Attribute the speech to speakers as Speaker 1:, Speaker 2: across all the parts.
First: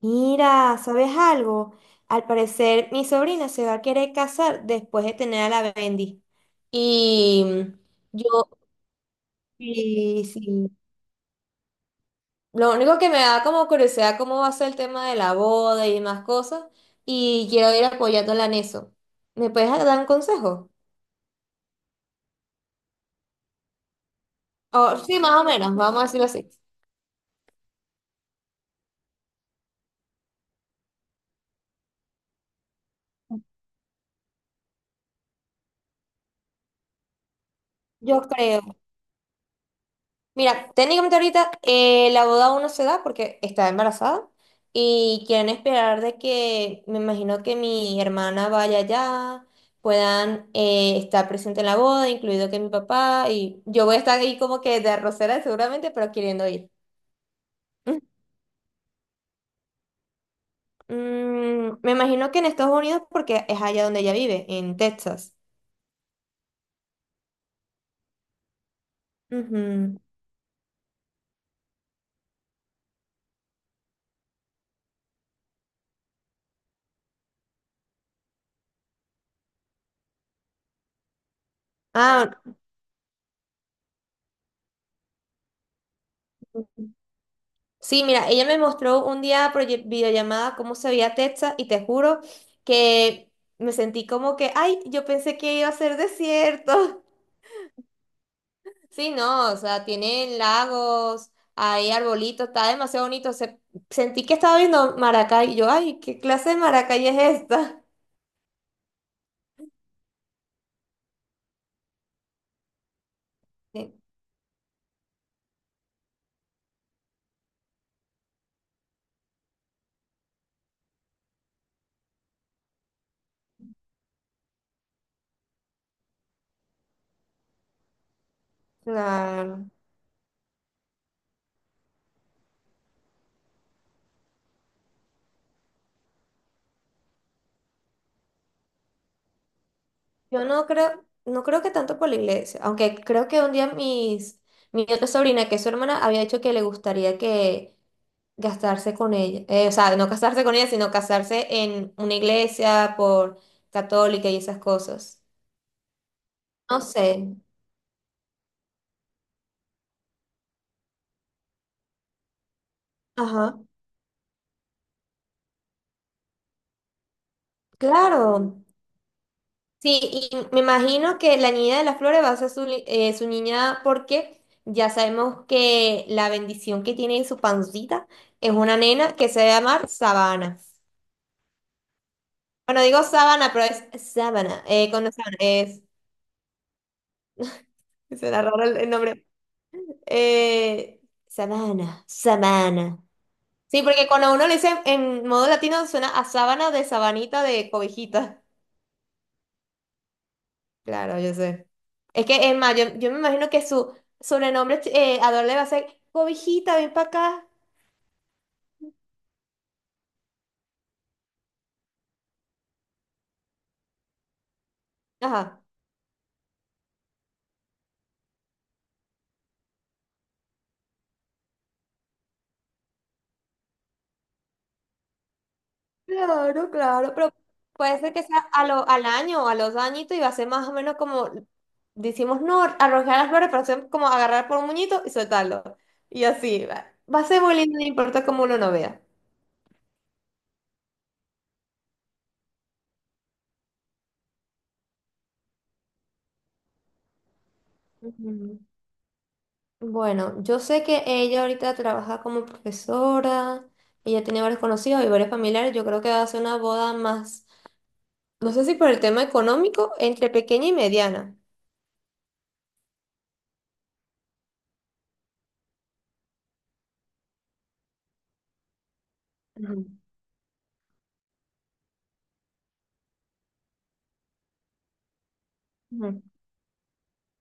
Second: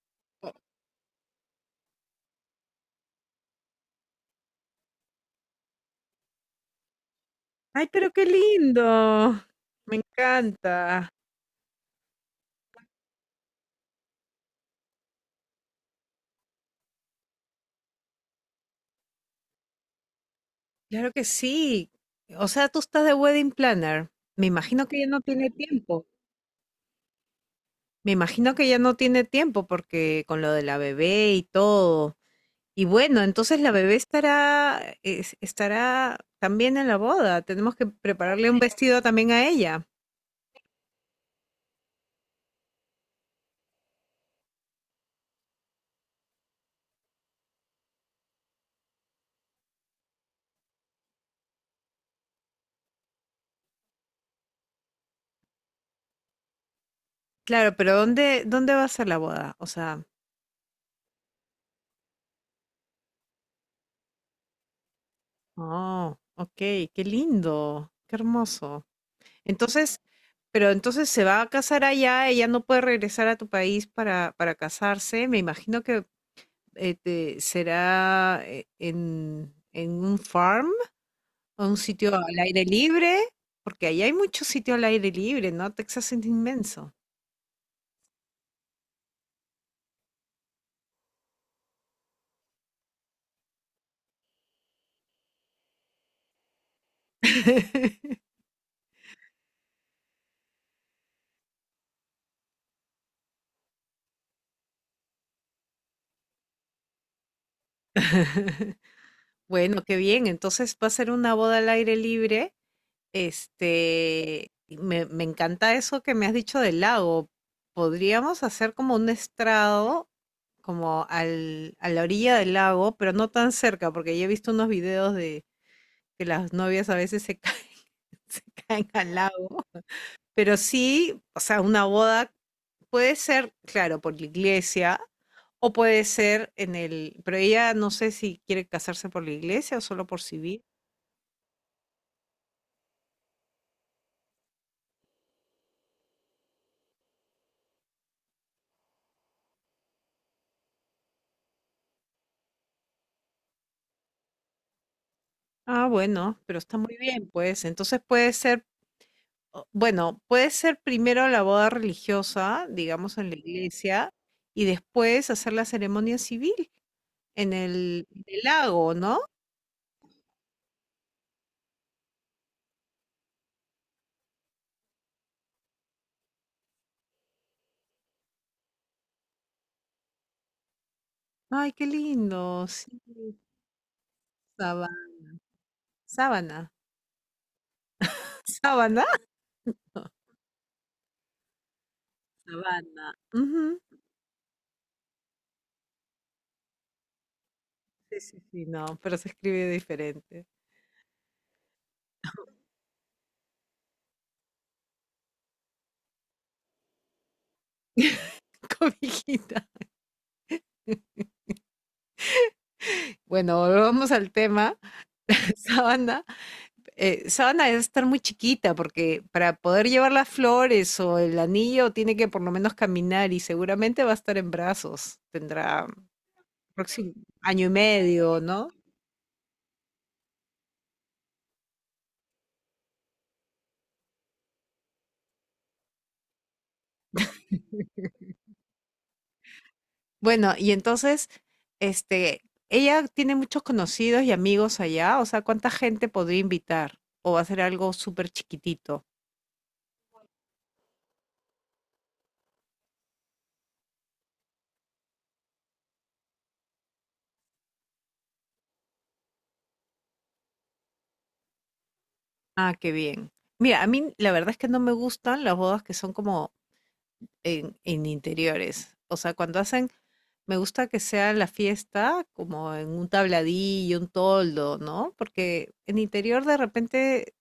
Speaker 1: Mira, ¿sabes algo? Al parecer mi sobrina se va a querer casar después de tener a la Bendy. Y
Speaker 2: Ay, pero qué
Speaker 1: yo,
Speaker 2: lindo. Me
Speaker 1: sí, sí.
Speaker 2: encanta.
Speaker 1: Lo único que me da como curiosidad cómo va a ser el tema de la boda y demás cosas. Y quiero ir apoyándola en eso. ¿Me puedes dar un consejo?
Speaker 2: Claro que sí. O sea, tú estás de wedding planner. Me imagino
Speaker 1: O
Speaker 2: que ya
Speaker 1: sí,
Speaker 2: no
Speaker 1: más o
Speaker 2: tiene
Speaker 1: menos, vamos a
Speaker 2: tiempo.
Speaker 1: decirlo así.
Speaker 2: Me imagino que ya no tiene tiempo porque con lo de la bebé y todo. Y bueno, entonces la bebé estará, estará también en la boda. Tenemos que
Speaker 1: Yo
Speaker 2: prepararle un
Speaker 1: creo.
Speaker 2: vestido también a ella.
Speaker 1: Mira, técnicamente ahorita la boda aún no se da porque está embarazada y quieren esperar de que, me imagino que mi hermana vaya allá, puedan estar presente en la boda, incluido que mi papá, y yo voy a estar ahí como que de arrocera seguramente, pero queriendo ir.
Speaker 2: Claro, pero ¿dónde va a ser la boda? O sea,
Speaker 1: Me imagino que en Estados Unidos porque es allá donde ella vive, en Texas.
Speaker 2: oh, ok, qué lindo, qué hermoso.
Speaker 1: Ujú.
Speaker 2: Entonces, pero entonces se va a casar allá, ella no puede regresar a tu país para casarse. Me imagino que será en un farm, o un sitio
Speaker 1: Ah,
Speaker 2: al aire libre, porque allá hay mucho sitio al aire libre, ¿no? Texas es inmenso.
Speaker 1: sí, mira, ella me mostró un día por videollamada cómo se veía Texas y te juro que me sentí como que, ay, yo pensé que iba a ser desierto. Sí, no, o sea, tienen lagos, hay arbolitos, está demasiado bonito. Sentí que estaba viendo Maracay y yo, ay, ¿qué clase de Maracay es esta?
Speaker 2: Bueno, qué bien. Entonces va a ser una boda al aire libre.
Speaker 1: Sí,
Speaker 2: Este, y me encanta eso que me has dicho del lago. Podríamos hacer como un estrado como a la orilla del lago, pero no tan cerca, porque yo he visto unos videos de que las novias a veces se caen, se caen al lago.
Speaker 1: claro.
Speaker 2: Pero sí, o sea, una boda puede ser, claro, por la iglesia, o puede ser en el, pero ella no sé si quiere casarse por la iglesia o solo por
Speaker 1: Yo
Speaker 2: civil.
Speaker 1: no creo, no creo que tanto por la iglesia, aunque creo que un día mi otra sobrina, que es su hermana, había dicho que le gustaría que gastarse con ella, o sea, no casarse con ella, sino casarse en una iglesia por católica y esas cosas.
Speaker 2: Ah, bueno, pero está
Speaker 1: No
Speaker 2: muy
Speaker 1: sé.
Speaker 2: bien, pues. Entonces puede ser, bueno, puede ser primero la boda religiosa, digamos, en la
Speaker 1: Ajá.
Speaker 2: iglesia, y después hacer la ceremonia civil. En el
Speaker 1: Claro.
Speaker 2: lago, ¿no?
Speaker 1: Sí, y me imagino que la niña de las flores va a ser su niña porque ya sabemos que la bendición que tiene en su pancita es una nena que se va a llamar Sabana.
Speaker 2: Ay, qué lindo,
Speaker 1: Bueno,
Speaker 2: sí,
Speaker 1: digo Sabana, pero es Sabana.
Speaker 2: saba
Speaker 1: Con Sabana es.
Speaker 2: sábana,
Speaker 1: Será raro el
Speaker 2: ¿sábana?
Speaker 1: nombre. Eh, Sabana, Sabana.
Speaker 2: Sabana, ujú.
Speaker 1: Sí, porque cuando uno le dice en modo latino suena a sábana de sabanita de
Speaker 2: Sí, sí,
Speaker 1: cobijita.
Speaker 2: sí, no, pero se escribe diferente.
Speaker 1: Claro, yo sé. Es que es más, yo me imagino que su sobrenombre Ador le va a ser cobijita, ven para acá.
Speaker 2: Cobijita. Bueno, volvamos al tema.
Speaker 1: Ajá.
Speaker 2: Sábana, sábana debe estar muy chiquita porque para poder llevar las flores o el anillo tiene que por lo menos caminar y seguramente va a estar en brazos. Tendrá
Speaker 1: Claro, claro,
Speaker 2: próximo
Speaker 1: pero
Speaker 2: año y
Speaker 1: puede ser que sea
Speaker 2: medio, ¿no?
Speaker 1: al año o a los añitos y va a ser más o menos como decimos no, arrojar las flores, pero ser como agarrar por un muñito y soltarlo. Y así va. Va a ser muy lindo, no importa cómo uno no vea.
Speaker 2: Bueno, y entonces, este, ella tiene muchos conocidos y amigos allá, o sea, ¿cuánta gente podría invitar? ¿O va a ser algo súper
Speaker 1: Ujú.
Speaker 2: chiquitito?
Speaker 1: Bueno, yo sé que ella ahorita trabaja como profesora, ella tiene varios conocidos y varios familiares, yo creo que va a hacer una boda más, no sé si por el tema económico, entre pequeña y mediana.
Speaker 2: Ah, qué bien. Mira, a mí la verdad es que no me gustan las bodas que son como en interiores. O sea, cuando
Speaker 1: Ujú,
Speaker 2: hacen, me gusta que sea la fiesta como en un tabladillo, un toldo, ¿no? Porque en
Speaker 1: ujú.
Speaker 2: interior de repente,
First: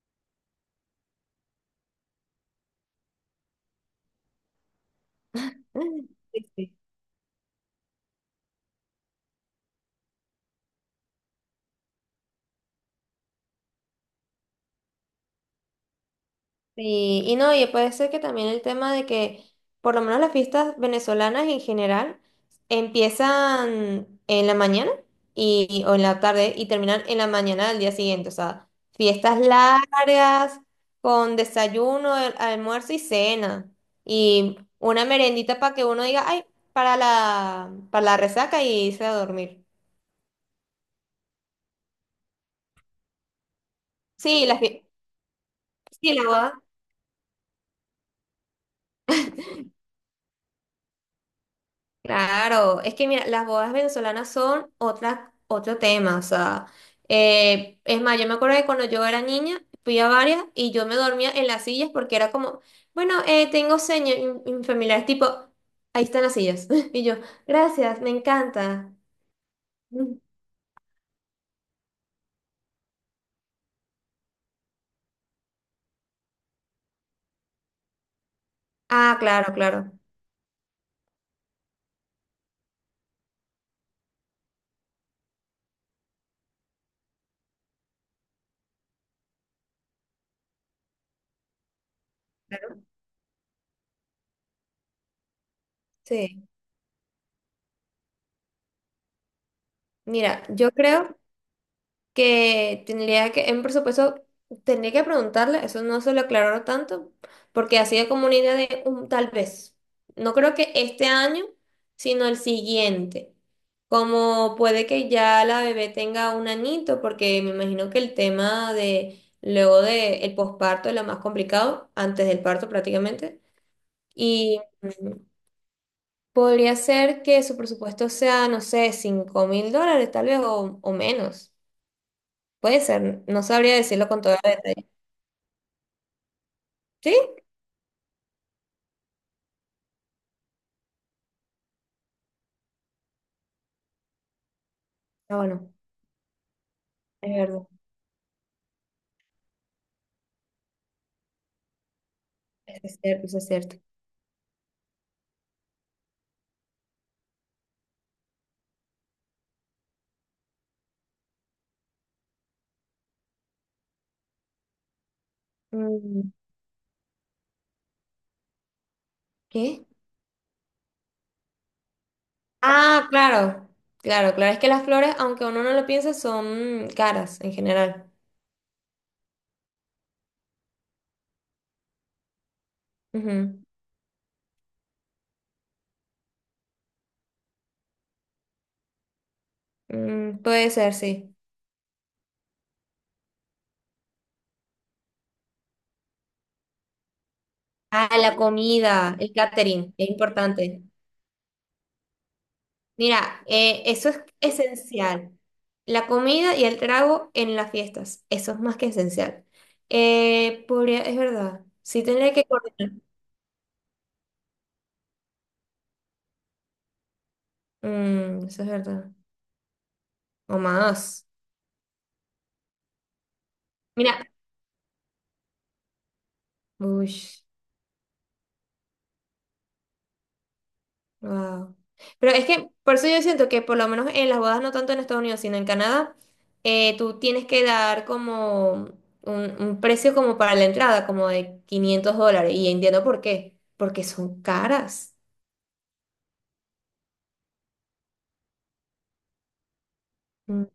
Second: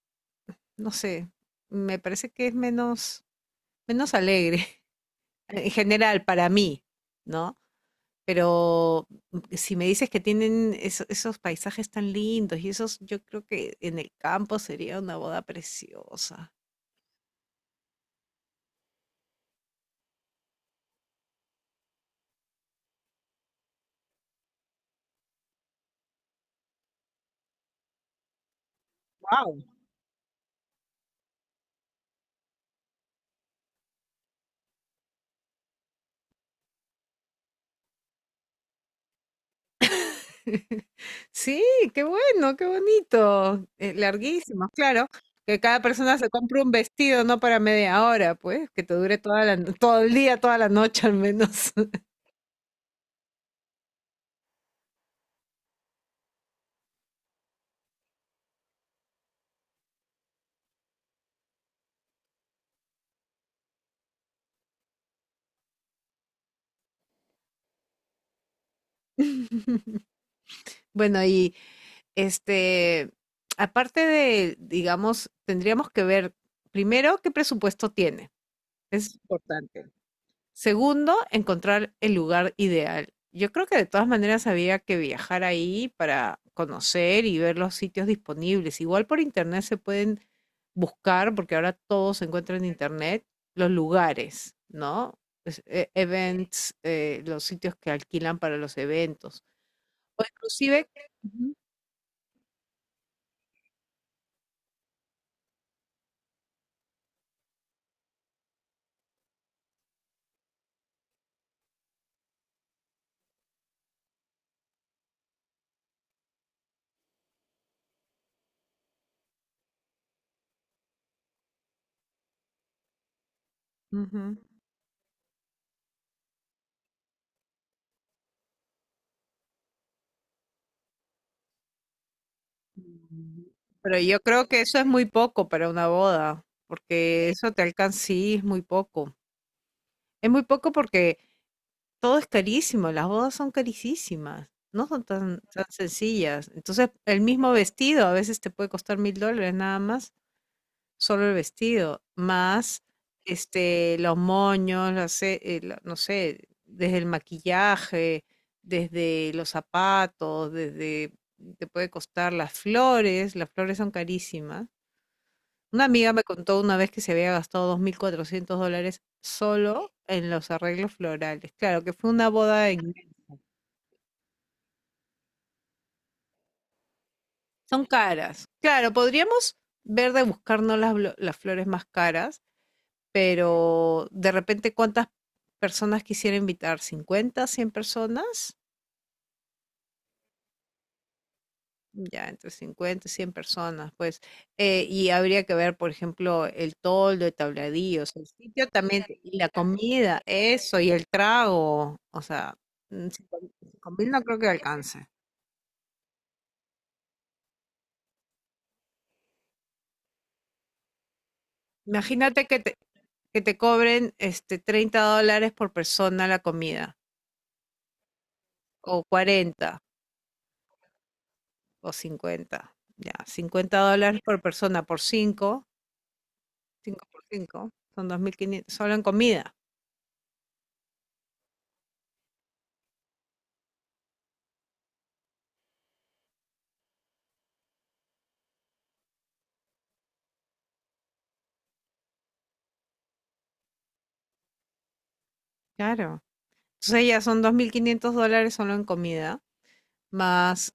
Speaker 2: no sé, me parece que es menos, alegre en general
Speaker 1: Sí,
Speaker 2: para
Speaker 1: sí.
Speaker 2: mí, ¿no? Pero si me dices que tienen esos paisajes tan lindos y esos, yo creo que en el campo sería una boda preciosa.
Speaker 1: Sí, y no, y puede ser que también el tema de que, por lo menos las fiestas venezolanas en general, empiezan en la mañana o en la tarde y terminan en la mañana del día siguiente. O sea, fiestas
Speaker 2: Wow.
Speaker 1: largas, con desayuno, almuerzo y cena. Y una merendita para que uno diga, ay, para la resaca y irse a dormir.
Speaker 2: Sí, qué bueno, qué bonito.
Speaker 1: Sí,
Speaker 2: Larguísimos, claro. Que cada
Speaker 1: sí,
Speaker 2: persona
Speaker 1: la
Speaker 2: se compre
Speaker 1: boda.
Speaker 2: un vestido, no para media hora, pues, que te dure toda la, no- todo el día, toda la noche al menos.
Speaker 1: Claro, es que mira, las bodas venezolanas son otro tema, o sea, es más, yo me acuerdo que cuando yo era niña fui a varias y yo me dormía en las sillas porque era como, bueno, tengo sueño, y mi familia es tipo, ahí están las sillas, y yo, gracias, me encanta. Mm.
Speaker 2: Bueno, y este, aparte de, digamos, tendríamos que ver primero qué presupuesto tiene. Es
Speaker 1: Ah, claro,
Speaker 2: importante.
Speaker 1: claro.
Speaker 2: Segundo, encontrar el lugar ideal. Yo creo que de todas maneras había que viajar ahí para conocer y ver los sitios disponibles. Igual por internet se pueden buscar, porque ahora todo se encuentra en
Speaker 1: Claro.
Speaker 2: internet, los lugares, ¿no?
Speaker 1: Sí,
Speaker 2: Events, los sitios que alquilan para los eventos. O
Speaker 1: mira, yo
Speaker 2: inclusive,
Speaker 1: creo
Speaker 2: ujú,
Speaker 1: que tendría que, en presupuesto, tendría que preguntarle, eso no se lo aclaró tanto, porque ha sido como una idea de un tal vez. No creo que este año, sino el siguiente. Como puede que ya la bebé tenga un anito, porque me imagino que el tema de luego de el posparto es lo más complicado, antes del parto prácticamente.
Speaker 2: ujú.
Speaker 1: Y podría ser que su presupuesto sea, no sé, $5,000 tal vez o menos. Puede ser, no sabría
Speaker 2: Pero
Speaker 1: decirlo
Speaker 2: yo
Speaker 1: con todo el
Speaker 2: creo que eso es
Speaker 1: detalle.
Speaker 2: muy poco para una boda,
Speaker 1: ¿Sí?
Speaker 2: porque eso te alcanza, sí, es muy poco. Es muy poco porque todo es carísimo, las bodas son carísimas, no son
Speaker 1: Ah,
Speaker 2: tan tan
Speaker 1: bueno,
Speaker 2: sencillas. Entonces, el
Speaker 1: es
Speaker 2: mismo
Speaker 1: verdad.
Speaker 2: vestido a veces te puede costar $1.000 nada más, solo el vestido,
Speaker 1: Eso
Speaker 2: más,
Speaker 1: es cierto, eso es cierto.
Speaker 2: este, los moños, la no sé, desde el maquillaje, desde los zapatos, desde te puede costar las flores son carísimas. Una amiga me
Speaker 1: Mm,
Speaker 2: contó una vez que se había gastado $2.400
Speaker 1: ¿qué?
Speaker 2: solo en los arreglos florales. Claro, que fue una boda en.
Speaker 1: Ah, claro, claro, claro. Es que las flores, aunque uno no lo piense, son caras en
Speaker 2: Son
Speaker 1: general.
Speaker 2: caras. Claro, podríamos ver de buscarnos las flores más caras,
Speaker 1: Ujú.
Speaker 2: pero de repente, ¿cuántas personas quisiera invitar? ¿50 100 personas?
Speaker 1: Puede ser, sí.
Speaker 2: Ya, entre 50 y 100 personas, pues. Y habría que ver, por ejemplo, el toldo, el tabladillo, o
Speaker 1: Ah,
Speaker 2: sea, el
Speaker 1: la
Speaker 2: sitio también,
Speaker 1: comida, el
Speaker 2: y la
Speaker 1: catering, es
Speaker 2: comida, eso,
Speaker 1: importante.
Speaker 2: y el trago. O sea, 5
Speaker 1: Mira, eso
Speaker 2: mil no
Speaker 1: es
Speaker 2: creo que alcance.
Speaker 1: esencial. La comida y el trago en las fiestas, eso es más que esencial. Es verdad, sí tendría
Speaker 2: Imagínate
Speaker 1: que
Speaker 2: que te,
Speaker 1: coordinar.
Speaker 2: que te cobren este, $30 por persona la comida.
Speaker 1: Eso es
Speaker 2: O
Speaker 1: verdad.
Speaker 2: 40
Speaker 1: O más.
Speaker 2: o 50. Ya, $50
Speaker 1: Mira,
Speaker 2: por persona por cinco, 5 por
Speaker 1: uy,
Speaker 2: cinco. Son 2.500 solo en comida.
Speaker 1: wow. Pero es que, por eso yo siento que por lo menos en las bodas, no tanto en Estados Unidos, sino en Canadá, tú tienes que dar como un precio como para la entrada, como de $500. Y entiendo por qué, porque son caras.
Speaker 2: Claro. Entonces ya son $2.500 solo en comida.
Speaker 1: Mm,
Speaker 2: Más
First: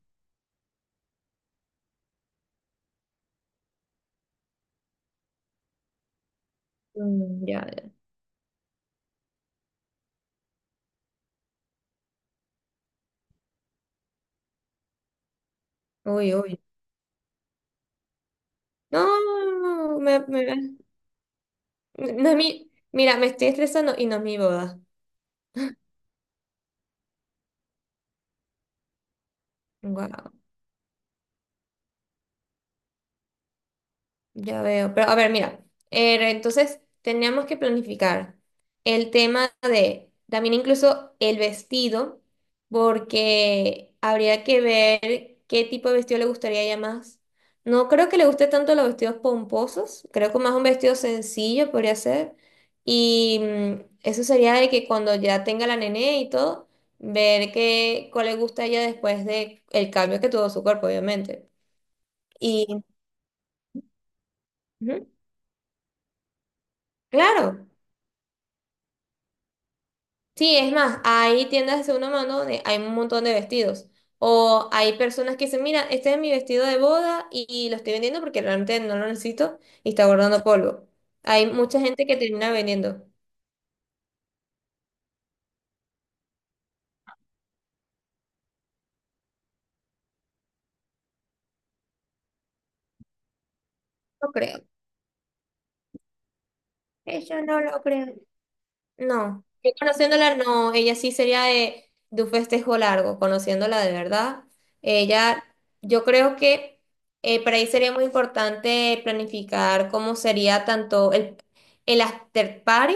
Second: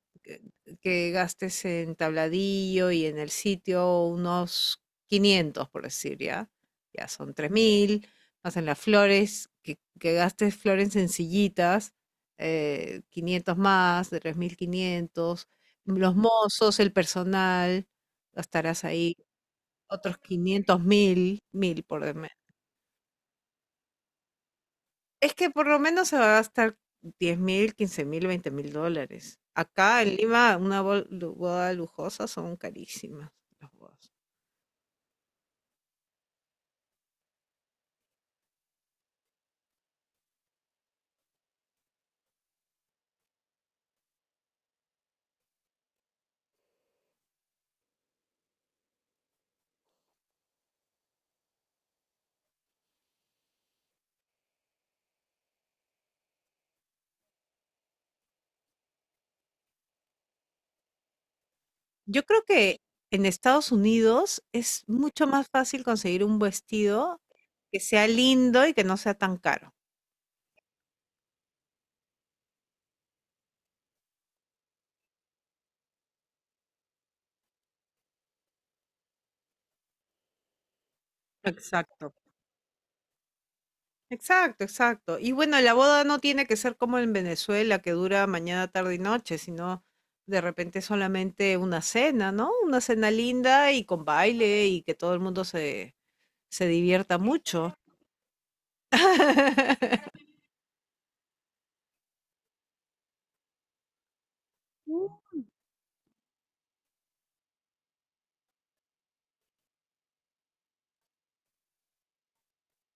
Speaker 2: que gastes en tabladillo y en el sitio unos 500 por decir, ya, son
Speaker 1: mm, ya, ya.
Speaker 2: 3.000, más en las flores, que gastes flores sencillitas, 500 más, de 3.500, los
Speaker 1: Uy, uy.
Speaker 2: mozos, el personal, gastarás ahí
Speaker 1: No,
Speaker 2: otros 500 mil, mil por,
Speaker 1: mira, me estoy estresando y no es mi boda.
Speaker 2: es que por lo menos se va a gastar 10.000, 15.000, $20.000. Acá en
Speaker 1: Wow.
Speaker 2: Lima, una boda lujosa son carísimas las bodas.
Speaker 1: Ya veo, pero a ver, mira, entonces teníamos que planificar el tema de también incluso el vestido, porque habría que ver qué tipo de vestido le gustaría a ella más. No creo que le guste tanto los vestidos pomposos, creo que más un vestido sencillo podría ser. Y eso sería de que cuando ya tenga la nené y todo, ver cuál le gusta a ella después de el cambio que tuvo su cuerpo, obviamente.
Speaker 2: Yo creo que
Speaker 1: Y
Speaker 2: en Estados Unidos es
Speaker 1: ujú,
Speaker 2: mucho más fácil conseguir un vestido
Speaker 1: claro.
Speaker 2: que sea lindo y que no sea tan caro.
Speaker 1: Sí, es más, hay tiendas de segunda mano donde hay un montón de vestidos. O hay personas que dicen, mira, este es mi vestido de boda y lo estoy vendiendo porque realmente no lo necesito y está guardando polvo. Hay mucha
Speaker 2: Exacto.
Speaker 1: gente que termina vendiendo.
Speaker 2: Exacto, exacto. Y bueno, la boda no tiene que ser como en Venezuela, que dura mañana, tarde y noche, sino de repente solamente una cena, ¿no? Una cena linda y con
Speaker 1: No
Speaker 2: baile
Speaker 1: creo.
Speaker 2: y que todo el mundo se divierta
Speaker 1: Eso no
Speaker 2: mucho.
Speaker 1: lo creo. No. Yo conociéndola, no. Ella sí sería de un festejo largo, conociéndola de verdad. Ella, yo creo que para ahí sería muy importante planificar cómo sería tanto el after party.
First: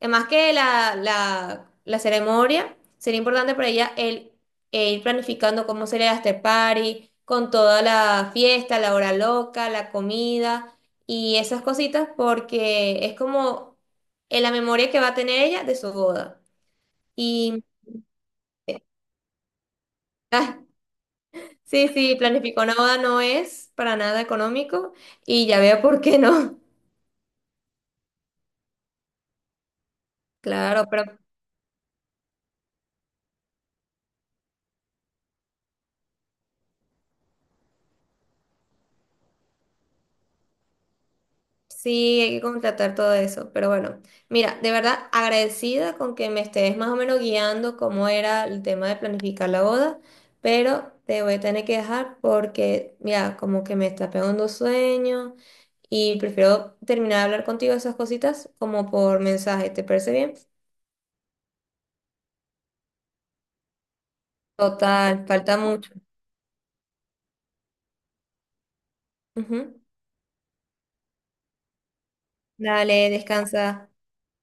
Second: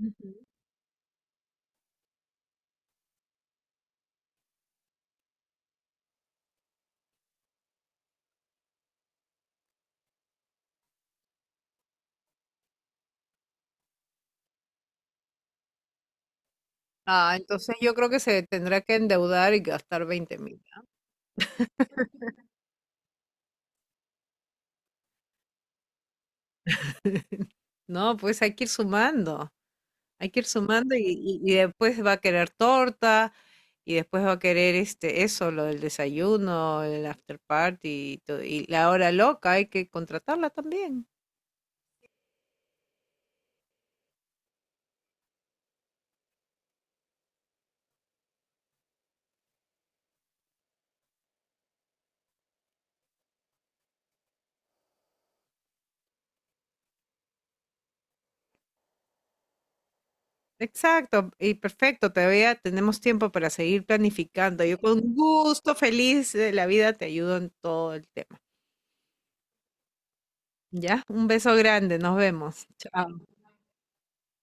Speaker 1: Además que la ceremonia sería importante para ella e ir planificando cómo sería el after party, con toda la fiesta, la hora loca, la comida y esas cositas, porque es como en la memoria que va a tener ella de su boda.
Speaker 2: Ah,
Speaker 1: Y,
Speaker 2: entonces yo creo que se tendrá que endeudar y gastar veinte
Speaker 1: ah,
Speaker 2: mil.
Speaker 1: sí, sí, planificó una boda no es para nada económico y ya veo por qué no.
Speaker 2: No, pues hay que ir sumando,
Speaker 1: Claro, pero
Speaker 2: y después va a querer torta y después va a querer eso, lo del desayuno, el after party y, todo, y la hora loca, hay que contratarla también.
Speaker 1: sí, hay que contratar todo eso, pero bueno, mira, de verdad agradecida con que me estés más o menos guiando cómo era el tema de planificar la boda, pero te voy a tener que dejar porque, mira, como que me está pegando sueño y prefiero terminar de hablar contigo de esas cositas como por mensaje, ¿te parece bien?
Speaker 2: Exacto, y perfecto, todavía tenemos tiempo para seguir planificando. Yo con
Speaker 1: Total, falta
Speaker 2: gusto,
Speaker 1: mucho.
Speaker 2: feliz de la vida, te ayudo en todo el tema.
Speaker 1: Ujú.
Speaker 2: ¿Ya? Un beso grande, nos vemos.
Speaker 1: Dale,
Speaker 2: Chao.
Speaker 1: descansa.